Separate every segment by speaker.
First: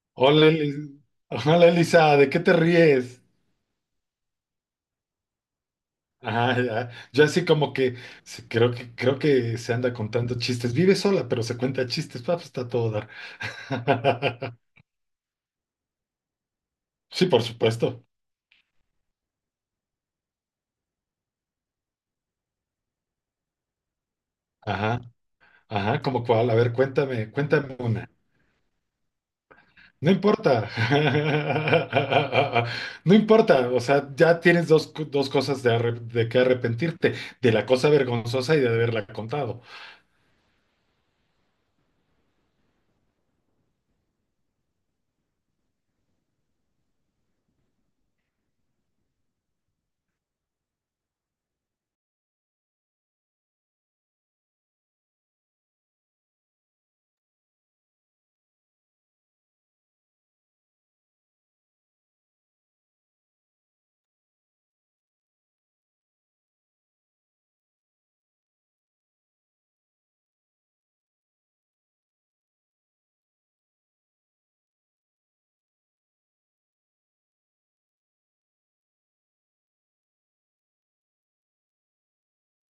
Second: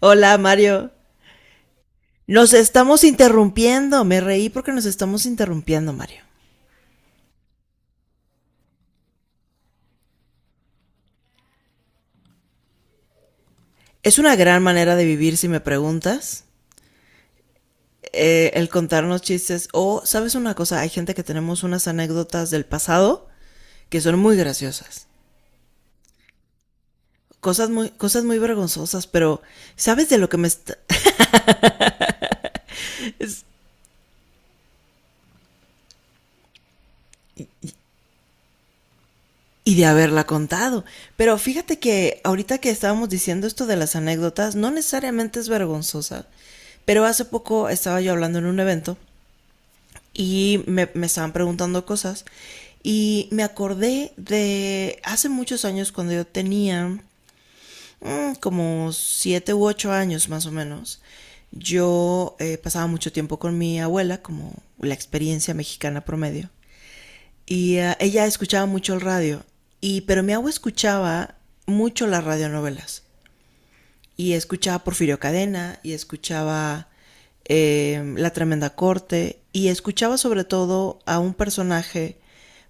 Speaker 1: Hola,
Speaker 2: Hola,
Speaker 1: Mario.
Speaker 2: Eli- Hola, Elisa, ¿de qué
Speaker 1: Nos
Speaker 2: te
Speaker 1: estamos
Speaker 2: ríes?
Speaker 1: interrumpiendo. Me reí porque nos estamos interrumpiendo, Mario.
Speaker 2: Ajá, ya. Yo así como que sí, creo que se anda contando chistes. Vive sola, pero se cuenta chistes. Ah, pues está a todo dar.
Speaker 1: Es una gran manera de vivir, si me preguntas.
Speaker 2: Sí, por supuesto.
Speaker 1: El contarnos chistes. O, ¿sabes una cosa? Hay gente que tenemos unas anécdotas del pasado que son muy
Speaker 2: Ajá,
Speaker 1: graciosas.
Speaker 2: ajá, como cuál. A ver, cuéntame, cuéntame una.
Speaker 1: Cosas muy vergonzosas, pero ¿sabes
Speaker 2: No
Speaker 1: de lo que me
Speaker 2: importa.
Speaker 1: está...
Speaker 2: No importa. O sea, ya tienes dos, dos cosas de, de que arrepentirte, de la cosa vergonzosa y de haberla contado.
Speaker 1: Y de haberla contado. Pero fíjate que ahorita que estábamos diciendo esto de las anécdotas, no necesariamente es vergonzosa. Pero hace poco estaba yo hablando en un evento y me estaban preguntando cosas. Y me acordé de hace muchos años cuando yo tenía como siete u ocho años más o menos. Yo pasaba mucho tiempo con mi abuela, como la experiencia mexicana promedio. Y ella escuchaba mucho el radio. Y pero mi abuela escuchaba mucho las radionovelas. Y escuchaba Porfirio Cadena y escuchaba La Tremenda Corte y escuchaba sobre todo a un personaje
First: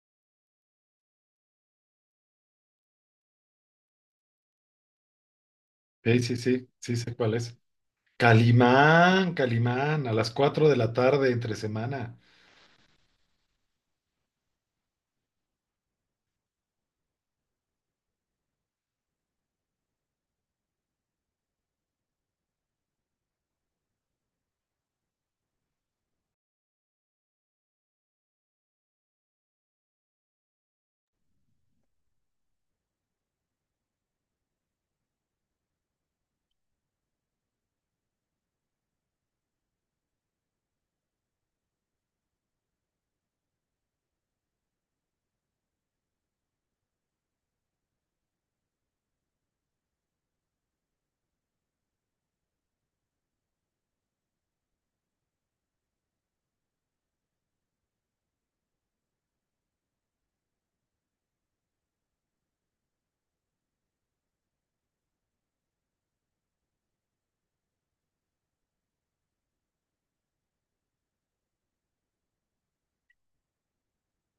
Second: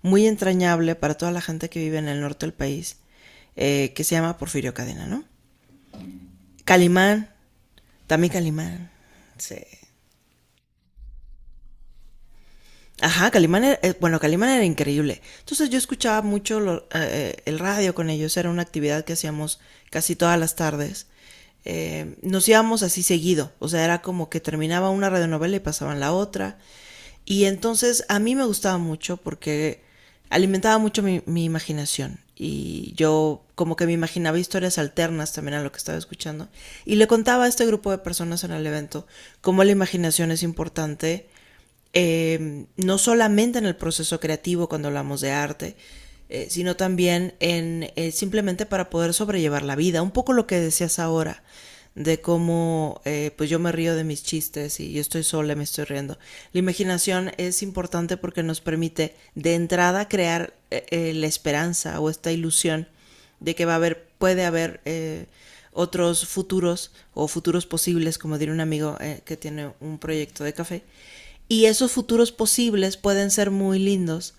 Speaker 1: muy entrañable para toda la gente que vive en el norte del país, que se llama Porfirio Cadena, ¿no?
Speaker 2: Sí, sí, sí, sí sé
Speaker 1: Calimán,
Speaker 2: cuál es.
Speaker 1: también Calimán.
Speaker 2: Calimán,
Speaker 1: Sí.
Speaker 2: Calimán, a las 4 de la tarde entre semana.
Speaker 1: Ajá, Calimán era, bueno, Calimán era increíble. Entonces yo escuchaba mucho el radio con ellos, era una actividad que hacíamos casi todas las tardes. Nos íbamos así seguido, o sea, era como que terminaba una radionovela y pasaban la otra. Y entonces a mí me gustaba mucho porque alimentaba mucho mi imaginación y yo como que me imaginaba historias alternas también a lo que estaba escuchando y le contaba a este grupo de personas en el evento cómo la imaginación es importante, no solamente en el proceso creativo cuando hablamos de arte, sino también en simplemente para poder sobrellevar la vida. Un poco lo que decías ahora, de cómo pues yo me río de mis chistes y yo estoy sola, y me estoy riendo. La imaginación es importante porque nos permite de entrada crear la esperanza o esta ilusión de que va a haber, puede haber, otros futuros o futuros posibles, como diría un amigo que tiene un proyecto de café. Y esos futuros posibles pueden ser muy lindos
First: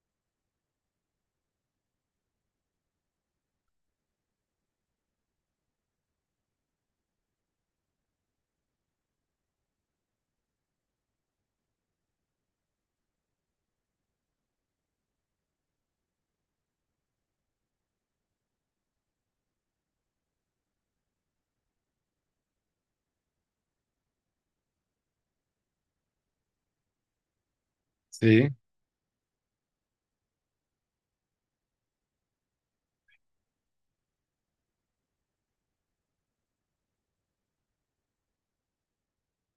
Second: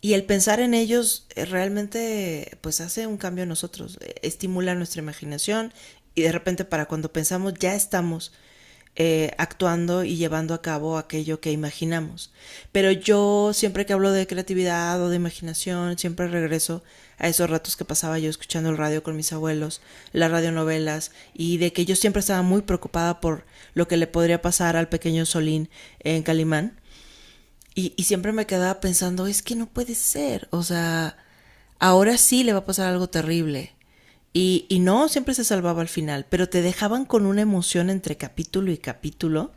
Speaker 1: y el pensar en ellos realmente pues hace un cambio en nosotros, estimula nuestra imaginación y de repente para cuando pensamos ya estamos actuando y llevando a cabo aquello que imaginamos. Pero yo siempre que hablo de creatividad o de imaginación, siempre regreso a esos ratos que pasaba yo escuchando el radio con mis abuelos, las radionovelas, y de que yo siempre estaba muy preocupada por lo que le podría pasar al pequeño Solín en Calimán. Y siempre me
Speaker 2: Sí,
Speaker 1: quedaba pensando, es que no puede ser, o sea, ahora sí le va a pasar algo terrible. Y no, siempre se salvaba al final, pero te dejaban con una emoción entre capítulo y capítulo.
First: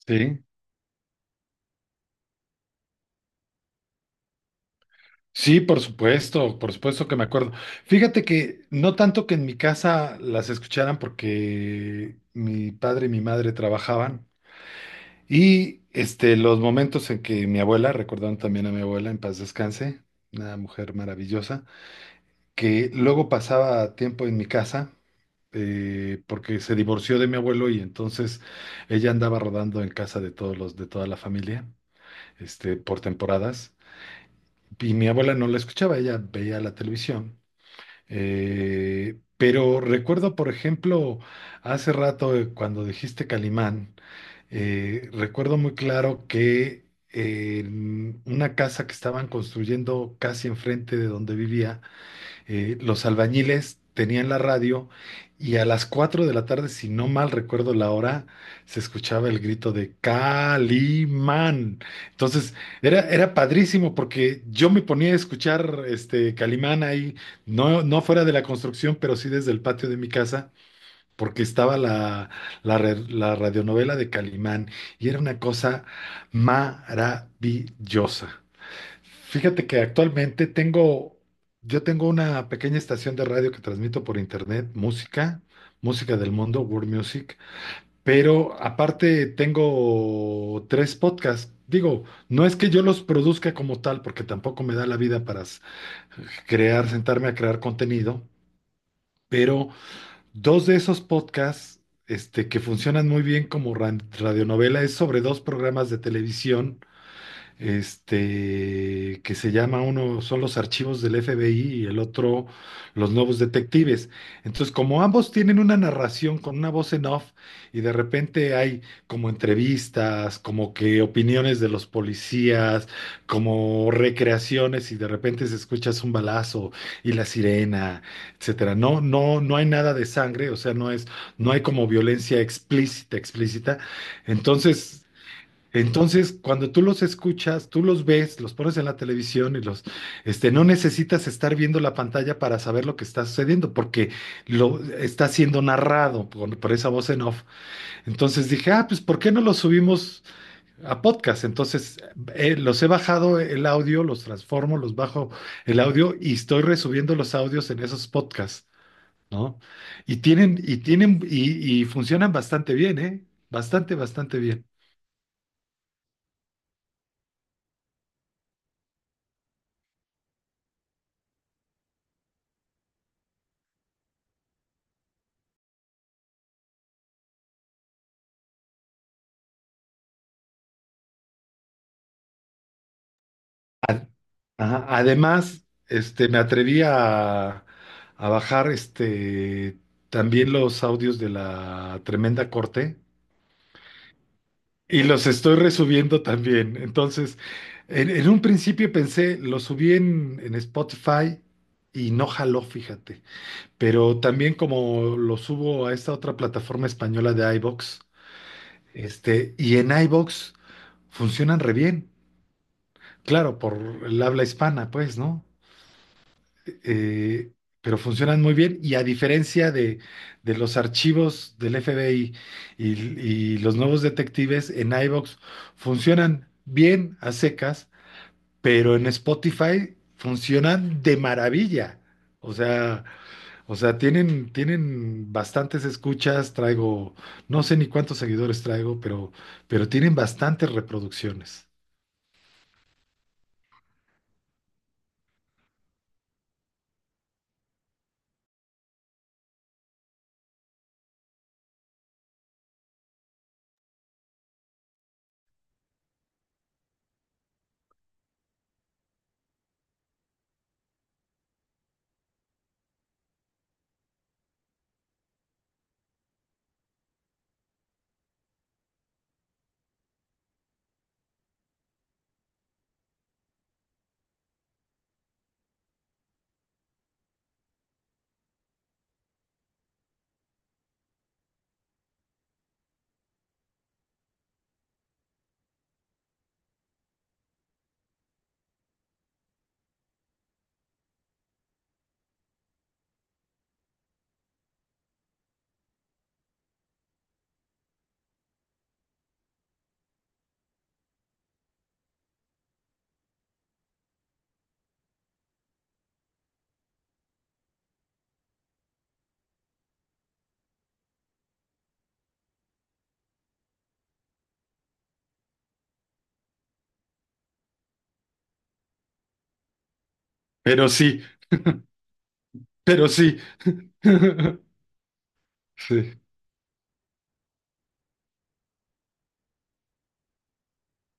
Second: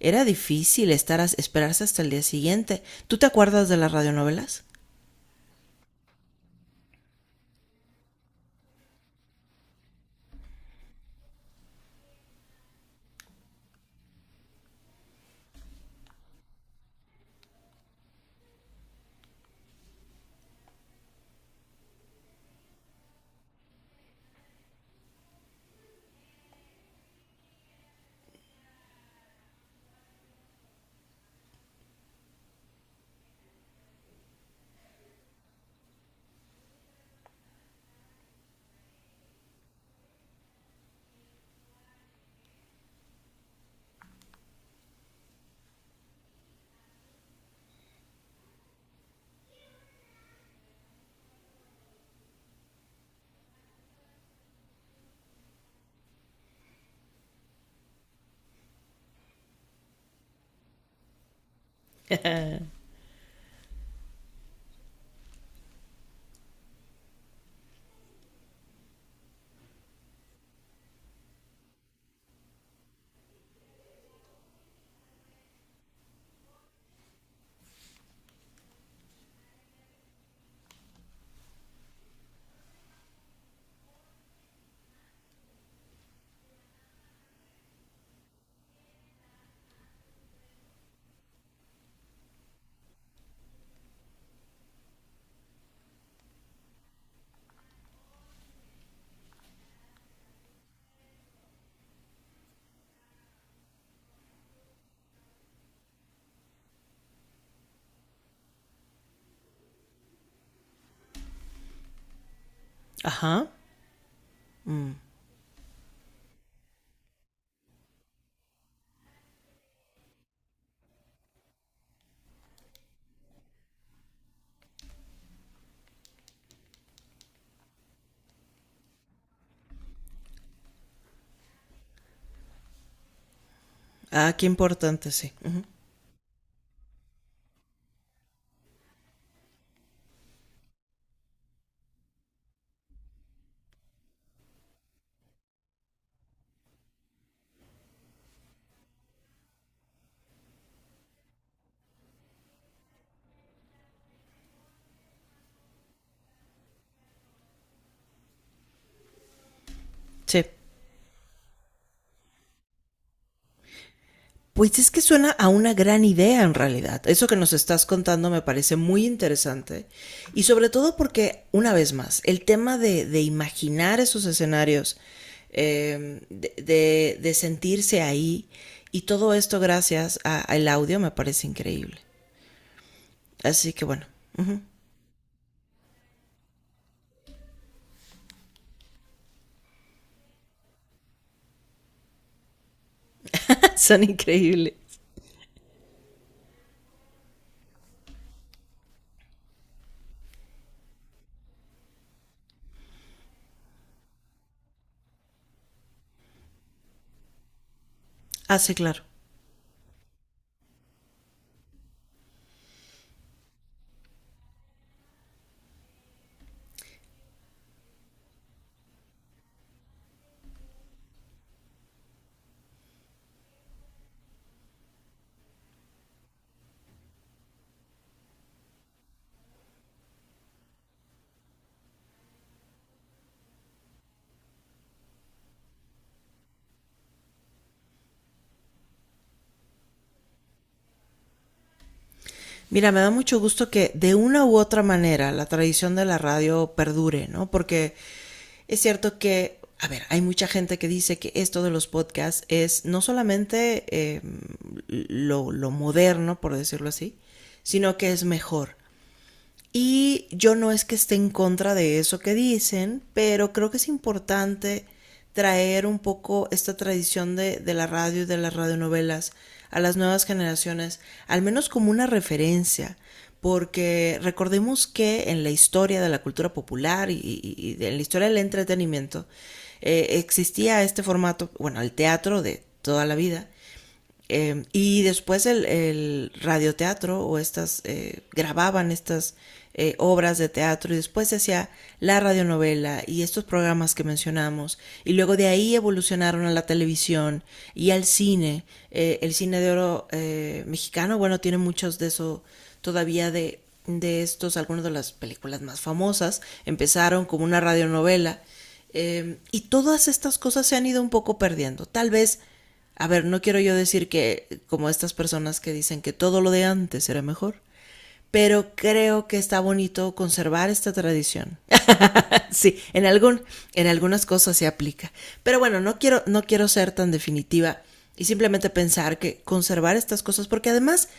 Speaker 1: Era
Speaker 2: sí.
Speaker 1: difícil esperarse hasta el día siguiente. ¿Tú te acuerdas de las radionovelas?
Speaker 2: Sí, por supuesto que me acuerdo. Fíjate que no tanto que en mi casa las escucharan porque mi padre y mi madre trabajaban y este los momentos en que mi abuela, recordando también a mi abuela en paz descanse, una mujer maravillosa, que luego pasaba tiempo en mi casa porque se divorció de mi abuelo y entonces ella andaba rodando en casa de de toda la familia, este, por temporadas. Y mi abuela no la escuchaba, ella veía la televisión. Pero recuerdo, por ejemplo, hace rato cuando dijiste Calimán, recuerdo muy claro que en una casa que estaban construyendo casi enfrente de donde vivía, los albañiles tenían la radio y a las 4 de la tarde, si no mal recuerdo la hora, se escuchaba el grito de Calimán. Entonces, era padrísimo porque yo me ponía a escuchar este Calimán ahí, no fuera de la construcción, pero sí desde el patio de mi casa, porque estaba la radionovela de Calimán y era una cosa maravillosa. Fíjate que actualmente tengo, Yo tengo una pequeña estación de radio que transmito por internet, música, música del mundo, World Music, pero aparte tengo tres podcasts. Digo, no es que yo los produzca como tal, porque tampoco me da la vida para crear, sentarme a crear contenido, pero dos de esos podcasts, este, que funcionan muy bien como radionovela, es sobre dos programas de televisión este, que se llama uno, son los archivos del FBI y el otro, los nuevos
Speaker 1: Ajá.
Speaker 2: detectives. Entonces, como ambos tienen una narración con una voz en off y de repente hay como entrevistas, como que opiniones de los policías, como recreaciones y de repente se escucha un balazo y la sirena, etcétera. No hay nada de sangre, o sea, no hay como violencia explícita, explícita.
Speaker 1: Ah, qué
Speaker 2: Entonces,
Speaker 1: importante, sí. Ujú.
Speaker 2: entonces, cuando tú los escuchas, tú los ves, los pones en la televisión y este, no necesitas estar viendo la pantalla para saber lo que está sucediendo, porque lo está siendo narrado por esa voz en off. Entonces dije, ah, pues, ¿por qué no los subimos a podcast? Entonces, los he bajado el audio, los transformo, los bajo el audio y estoy resubiendo los audios en esos podcasts, ¿no? Y
Speaker 1: Sí.
Speaker 2: tienen, y tienen, y, y funcionan bastante bien, ¿eh? Bastante, bastante bien.
Speaker 1: Pues es que suena a una gran idea en realidad. Eso que nos estás contando me parece muy interesante. Y sobre todo porque, una vez más, el tema de imaginar esos escenarios, sentirse ahí, y todo esto gracias al audio me parece increíble. Así que bueno, uh -huh.
Speaker 2: Ajá. Además, este, a bajar este, también los audios de la Tremenda Corte
Speaker 1: son increíbles.
Speaker 2: y los estoy resubiendo también. Entonces, en un principio pensé, lo subí en Spotify y no jaló, fíjate. Pero también como lo subo a esta otra plataforma española de iVoox,
Speaker 1: Ah, sí, claro.
Speaker 2: este, y en iVoox funcionan re bien. Claro, por el habla hispana, pues, ¿no? eh, pero funcionan muy bien y a diferencia de los archivos del FBI y los nuevos detectives en iVoox, funcionan bien a secas, pero en Spotify funcionan de maravilla. O sea, o sea, tienen bastantes escuchas, traigo, no sé ni cuántos seguidores traigo, pero tienen bastantes reproducciones.
Speaker 1: Mira, me da mucho gusto que de una u otra manera la tradición de la radio perdure, ¿no? Porque es cierto que, a ver, hay mucha gente que dice que esto de los podcasts es no solamente, lo moderno, por decirlo así, sino que es mejor. Y yo no es que esté en contra de eso que dicen, pero creo que es importante traer un poco esta tradición de la radio y de las radionovelas a las nuevas generaciones, al menos como una referencia, porque recordemos que en la historia de la cultura popular y en la historia del entretenimiento existía este formato, bueno, el teatro de toda la vida, y después el radioteatro o estas grababan estas obras de teatro y después se hacía la radionovela y estos programas que mencionamos y luego de ahí evolucionaron a la televisión y al cine. El cine de oro mexicano, bueno, tiene muchos de eso todavía de estos, algunas de las películas más famosas empezaron como una radionovela, y todas estas cosas se han ido un poco perdiendo. Tal vez a ver, no quiero yo decir que como estas personas que dicen que todo lo de antes era mejor, pero creo que está bonito conservar
Speaker 2: Pero
Speaker 1: esta
Speaker 2: sí,
Speaker 1: tradición. sí, en
Speaker 2: pero sí.
Speaker 1: algún en algunas cosas se aplica. Pero bueno, no
Speaker 2: Sí,
Speaker 1: quiero no quiero ser tan definitiva y simplemente pensar que conservar estas cosas porque además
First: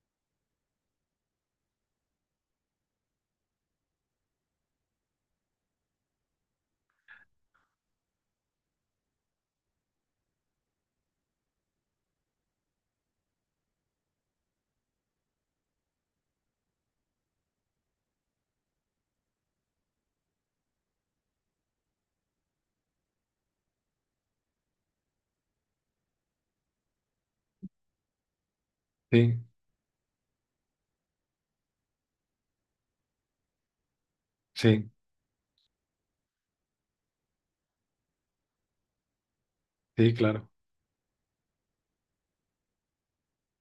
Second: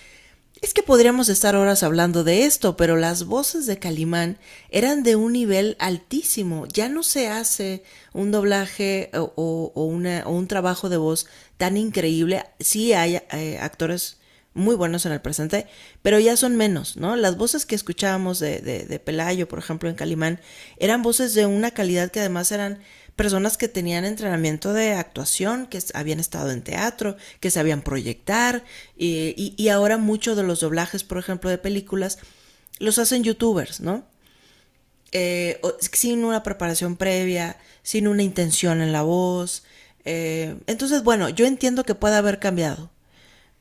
Speaker 1: es que podríamos estar horas hablando de esto, pero las voces de Calimán eran de un nivel altísimo. Ya no se hace un doblaje o o un trabajo de voz tan increíble. Sí hay actores muy buenos en el presente, pero ya son menos, ¿no? Las voces que escuchábamos de Pelayo, por ejemplo, en Calimán, eran voces de una calidad que además eran personas que tenían entrenamiento de actuación, que habían estado en teatro, que sabían proyectar,
Speaker 2: sí,
Speaker 1: ahora muchos de los doblajes, por ejemplo, de películas, los hacen youtubers, ¿no?
Speaker 2: sí,
Speaker 1: Eh, Sin una preparación previa, sin una intención en la voz.
Speaker 2: sí, claro.
Speaker 1: Entonces, bueno, yo entiendo que pueda haber cambiado,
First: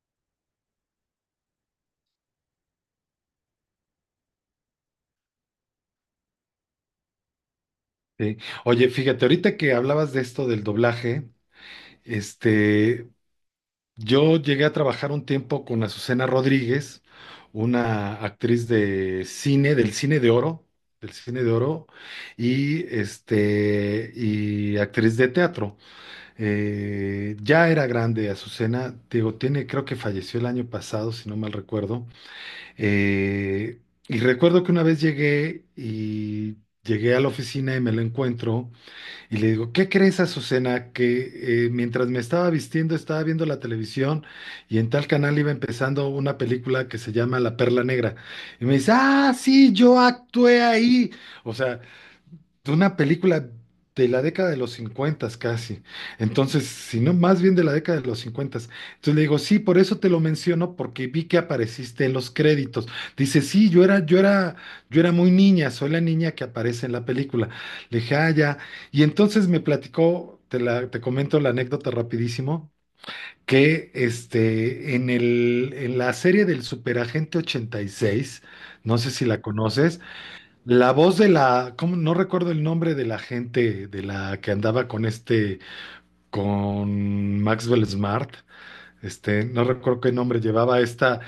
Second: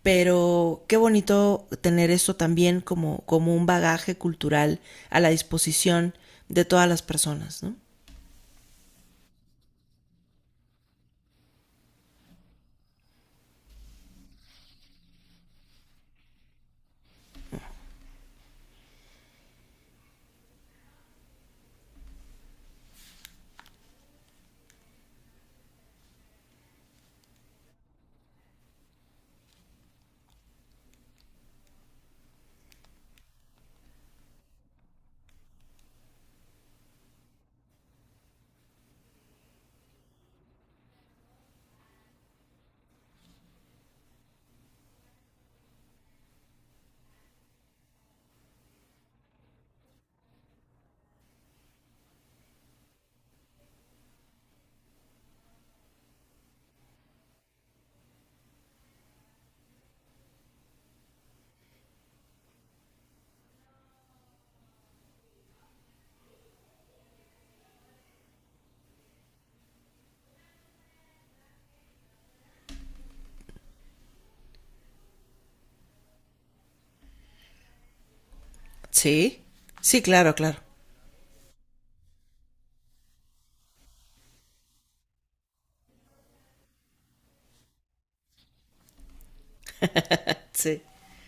Speaker 1: pero qué bonito tener esto también como, como un bagaje cultural a la disposición de todas las personas, ¿no?
Speaker 2: Sí. Oye, fíjate, ahorita que hablabas de esto del doblaje, este, yo llegué a trabajar un tiempo con Azucena Rodríguez, una actriz de cine, del cine de oro, y este, y actriz de teatro. Ya era grande Azucena, digo, tiene, creo que falleció el año pasado, si no mal recuerdo. Eh, y recuerdo que una vez llegué a la oficina y me la encuentro. Y le digo, ¿qué crees, Azucena? Que mientras me estaba vistiendo, estaba viendo la televisión y en tal canal iba empezando una película que se llama La Perla Negra. Y me dice, ah, sí, yo actué ahí. O sea, de una película de la década de los 50 casi. Entonces, si no, más bien de la década de los 50. Entonces le digo, sí, por eso te lo menciono, porque vi que apareciste en los créditos. Dice, sí, yo era, yo era muy niña, soy la niña que aparece en la película. Le dije, ah, ya. Y entonces me platicó, te comento la anécdota rapidísimo. Que este, en en la serie del Superagente 86 no sé si la
Speaker 1: Sí,
Speaker 2: conoces,
Speaker 1: sí, claro, claro.
Speaker 2: la voz de la, ¿cómo? No recuerdo el nombre de la gente de la que andaba con este, con Maxwell Smart, este, no recuerdo qué nombre llevaba
Speaker 1: Sí.
Speaker 2: esta.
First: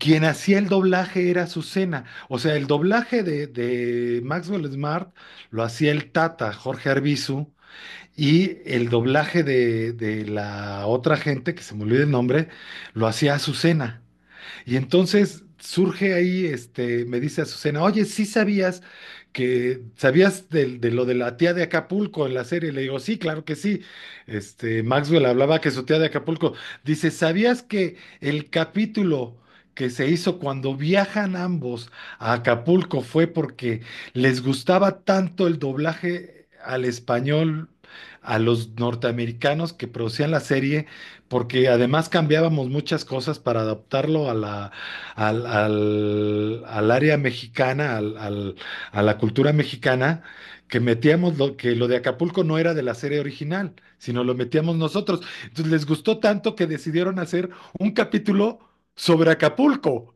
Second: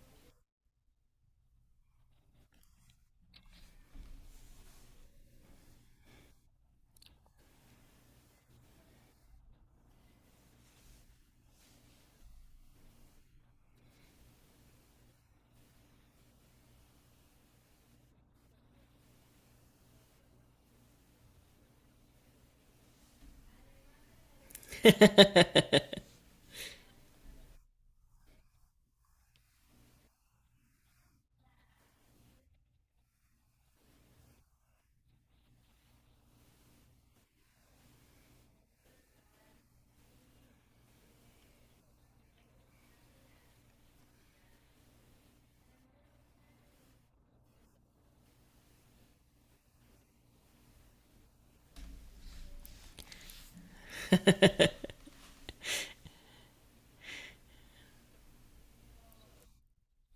Speaker 2: Quien hacía el doblaje era Azucena. O sea, el doblaje de Maxwell Smart lo hacía el Tata, Jorge Arvizu y el doblaje de la otra gente, que se me olvida el nombre, lo hacía Azucena. Y entonces surge ahí, este, me dice Azucena, oye, ¿sí sabías que sabías lo de la tía de Acapulco en la serie? Le digo, sí, claro que sí. Este, Maxwell hablaba que su tía de Acapulco. Dice, ¿sabías que el capítulo que se hizo cuando viajan ambos a Acapulco fue porque les gustaba tanto el doblaje al español a los norteamericanos que producían la serie? Porque además cambiábamos muchas cosas para adaptarlo a al área mexicana, a la cultura mexicana, que lo de Acapulco no era de la serie original, sino lo metíamos nosotros. Entonces les gustó tanto que decidieron hacer un capítulo sobre Acapulco.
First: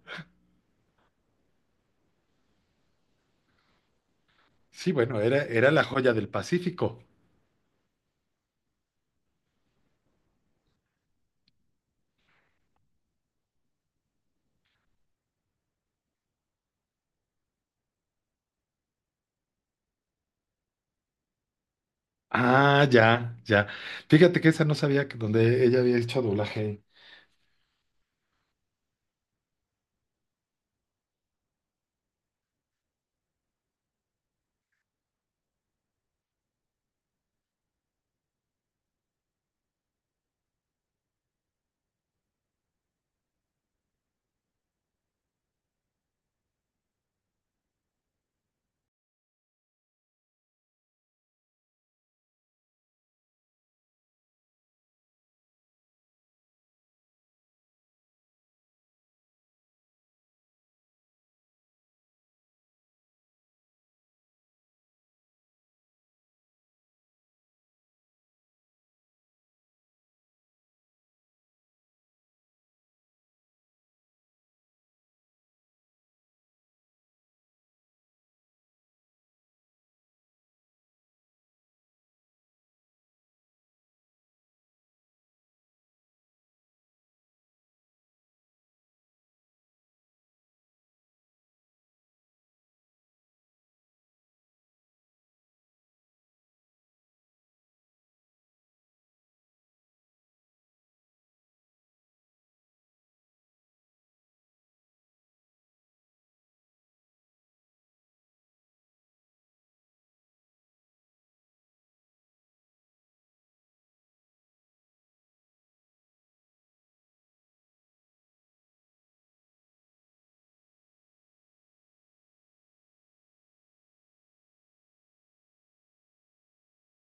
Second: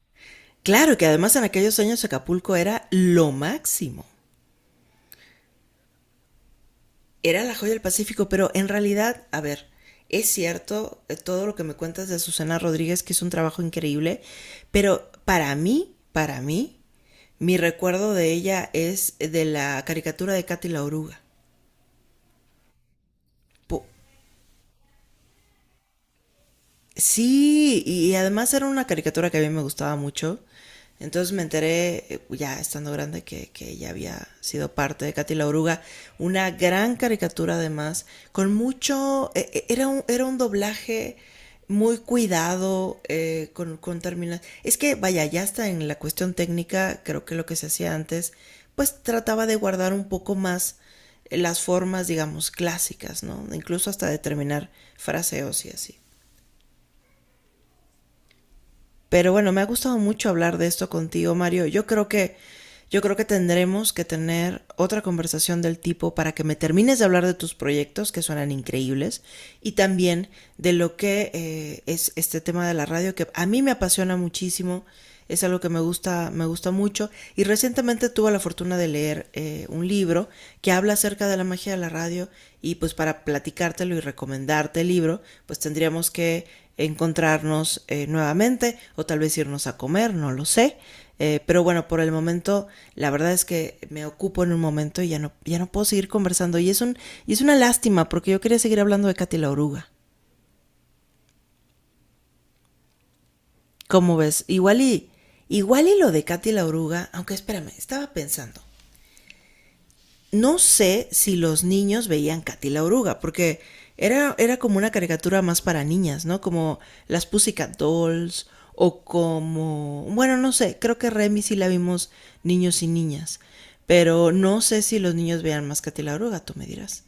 Speaker 1: Claro que además en aquellos años Acapulco era lo máximo.
Speaker 2: Sí, bueno, era la joya del Pacífico.
Speaker 1: Era la joya del Pacífico, pero en realidad, a ver, es cierto, todo lo que me cuentas de Susana Rodríguez, que hizo un trabajo increíble, pero para mí, mi recuerdo de ella es de la caricatura de Katy la Oruga.
Speaker 2: Ah, ya, ya.
Speaker 1: Po-
Speaker 2: Fíjate que esa no sabía que donde ella había hecho doblaje.
Speaker 1: Sí, y además era una caricatura que a mí me gustaba mucho. Entonces me enteré, ya estando grande, que ella había sido parte de Katy la Oruga. Una gran caricatura además, con mucho... era un doblaje muy cuidado, con con termina- Es que, vaya, ya hasta en la cuestión técnica, creo que lo que se hacía antes, pues trataba de guardar un poco más las formas, digamos, clásicas, ¿no? Incluso hasta determinar fraseos y así. Pero bueno, me ha gustado mucho hablar de esto contigo, Mario. Yo creo que tendremos que tener otra conversación del tipo para que me termines de hablar de tus proyectos que suenan increíbles y también de lo que es este tema de la radio que a mí me apasiona muchísimo, es algo que me gusta mucho. Y recientemente tuve la fortuna de leer un libro que habla acerca de la magia de la radio y pues para platicártelo y recomendarte el libro, pues tendríamos que encontrarnos nuevamente o tal vez irnos a comer, no lo sé. Pero bueno, por el momento, la verdad es que me ocupo en un momento y ya no, ya no puedo seguir conversando. Y es una lástima porque yo quería seguir hablando de Katy la Oruga. ¿Cómo ves? Igual y lo de Katy la Oruga, aunque espérame, estaba pensando. No sé si los niños veían Katy la Oruga, porque era como una caricatura más para niñas, ¿no? Como las Pussycat Dolls o como... Bueno, no sé, creo que Remy sí la vimos niños y niñas, pero no sé si los niños veían más Katy la Oruga, tú me dirás.